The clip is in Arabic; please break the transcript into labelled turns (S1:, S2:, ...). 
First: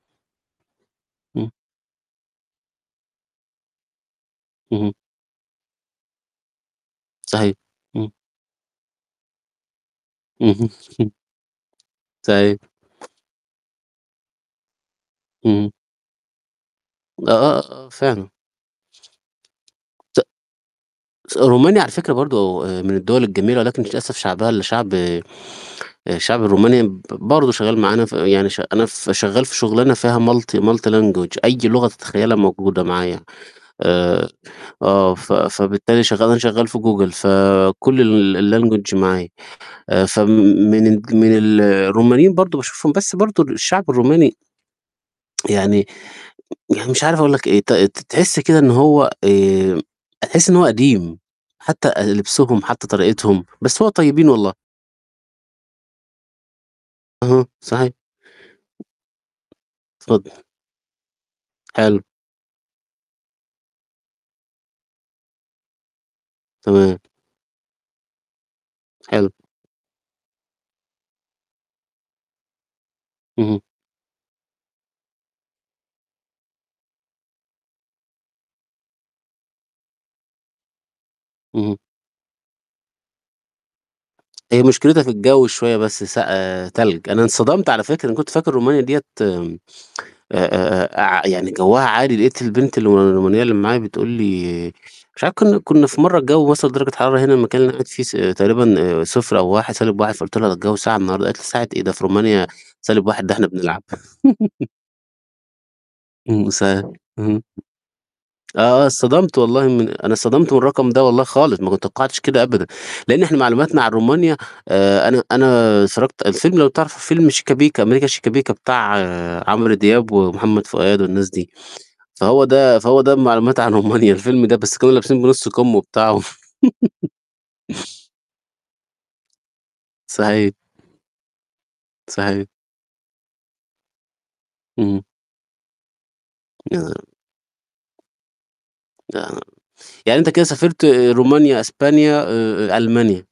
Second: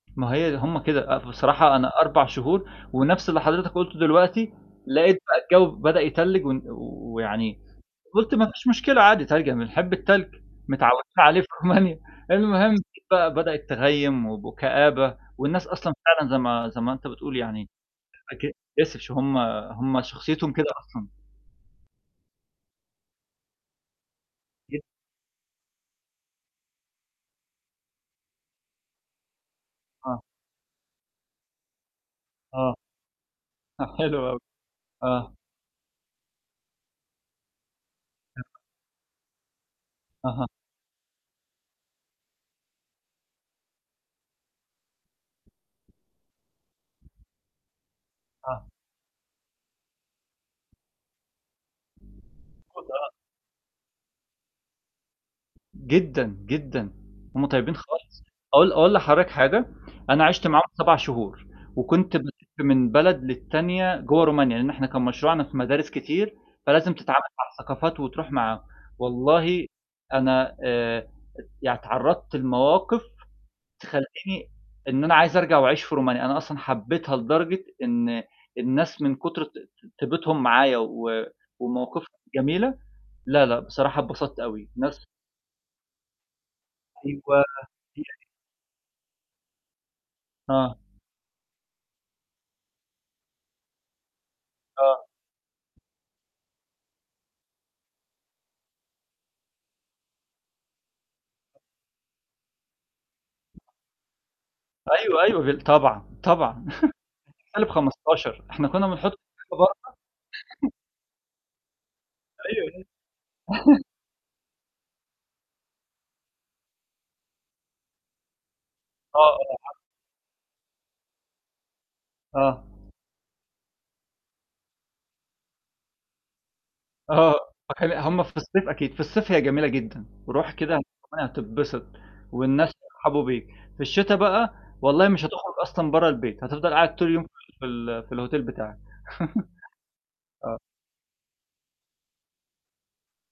S1: ما هي ده هُم كده، آآ،
S2: امم.
S1: بصراحة أنا 4 شهور ونَفْس اللي حضرتك قُلته دلوقتي،
S2: اهم.
S1: لقيت بقى الجو بدأ يتلّج و
S2: صحيح.
S1: ويعني
S2: امم.
S1: قُلت ما فيش مشكلة عادي، تلج بنحب التلج،
S2: اهم.
S1: متعودين عليه في رومانيا.
S2: صحيح.
S1: المهم بقى بدأت تغيم وكآبة والناس
S2: امم.
S1: أصلًا فعلًا زي ما زي ما أنت
S2: آه،
S1: بتقول يعني
S2: آه، آه، فعلًا.
S1: [unintelligible] هُم هُم
S2: ت
S1: شخصيتهم كده أصلًا.
S2: س رومانيا على فكرة برضُه من الدول الجميلة، ولكن للأسف شعبها اللي
S1: [unintelligible]
S2: شعب آآ، الشعب الروماني ب برضه شغال معانا يعني ش أنا ف شغال في شغلانه فيها
S1: آه.
S2: multi multi language أي لغة تتخيلّها
S1: آه.
S2: موجودة معايا
S1: حلو
S2: آآ
S1: أوي،
S2: آه، ف
S1: آه.
S2: فبالتالي شغال أنا شغال في جوجل، فكل الlanguage معايا. فم
S1: أها.
S2: من ال من ال الرومانيين برضُه باشوفهم، بس برضُه الشعب الروماني يعني يعني مش عارف أقول لك إيه، ت ت تحس كده
S1: آه.
S2: إن هو آآ، تحس إن هو قديم حتى أ لبسُهم حتى
S1: [unintelligible]
S2: طريقتهم، بس هو طيبين والله.
S1: جدًا، جدًا هُم
S2: اهم،
S1: طيبِين
S2: صحيح.
S1: خالص أقول أقول لحضرتك حاجة، أنا
S2: اتفضل.
S1: عشت معاهم 7 شهور
S2: حلو.
S1: وكنت بلّف من بلد للّتانية جوا رومانيا، لأن إحنا كان مشروعنا في مدارس كتير فى لازم
S2: تمام.
S1: تتعامل مع الثقافات وتروح مع
S2: حلو.
S1: والله أنا آآ، يعني تعرضت لمواقف
S2: اهم.
S1: تخلّيني إن أنا عايز أرجع وأعيش في رومانيا. أنا أصلًا حبيتها لدرجة إن الناس من كتر ط طِيبتهُم معايا و
S2: اهم.
S1: ومواقفهم جميلة، لا لأ بصراحة اتبسطت
S2: هي
S1: أوي.
S2: مشكلتها
S1: ناس
S2: في الجو شوية بس سق آآ، تلج، أنا
S1: أيوه. هي
S2: اتصدمت على
S1: دي
S2: فكرة، أنا كنت فاكر رومانيا ديّة آآ،
S1: آه.
S2: آآ ع يعني جوها عادي، لقيت البنت الو الرومانية اللي معايا بتقُول لي
S1: آه.
S2: مش عارف كنّا كنّا في مرة الجو وصل درجة حرارة هنا المكان اللي أنا قاعد فيه ص تقريبًا 0 أو 1، -1 فقلت لها الجو ساقع النهارده، قالت لي ساقع إيه ده في رومانيا سالب واحد ده إحنا بنلعب.
S1: أيوه، أيوه، بال طبعًا،
S2: امم،
S1: طبعًا.
S2: صحيح، اها.
S1: 15-، إحنا كنا
S2: آه،
S1: بنحط
S2: اتصطدمت والله من أنا اتصطدمت من
S1: [unintelligible]
S2: الرقم ده والله خالص ما كنت توقعتش كده أبدًا،
S1: أيوه.
S2: لأن إحنا معلوماتنا عن رومانيا آآ، أنا أنا اتفرّجت الفيلم لو تعرف فيلم شِيكا بِيكا، أمريكا شِيكا بِيكا بتاع
S1: آه، آه، عارفه.
S2: عمرو دياب ومحمد فؤاد والناس دي، فهو
S1: آه.
S2: ده فهو ده معلوماتي عن رومانيا، الفيلم ده، بس كانوا لابسين بنُص كُم وبتاع و
S1: آه، فكان ال هُم في الصيف أكيد، في الصيف هي جميلة جدًا. رُوح
S2: صحيح.
S1: كده رومانيا هتتبسط،
S2: صحيح.
S1: والناس بيرحبوا بيك. في الشتاء بقى
S2: اهم.
S1: والله مش هتخرج أصلًا برا البيت، هتفضل
S2: آه.
S1: قاعد طول يوم في ال في الhotel بتاعك.
S2: آه. يعني أنت كده
S1: آه.
S2: سافرت رومانيا، أسبانيا، ألمانيا؟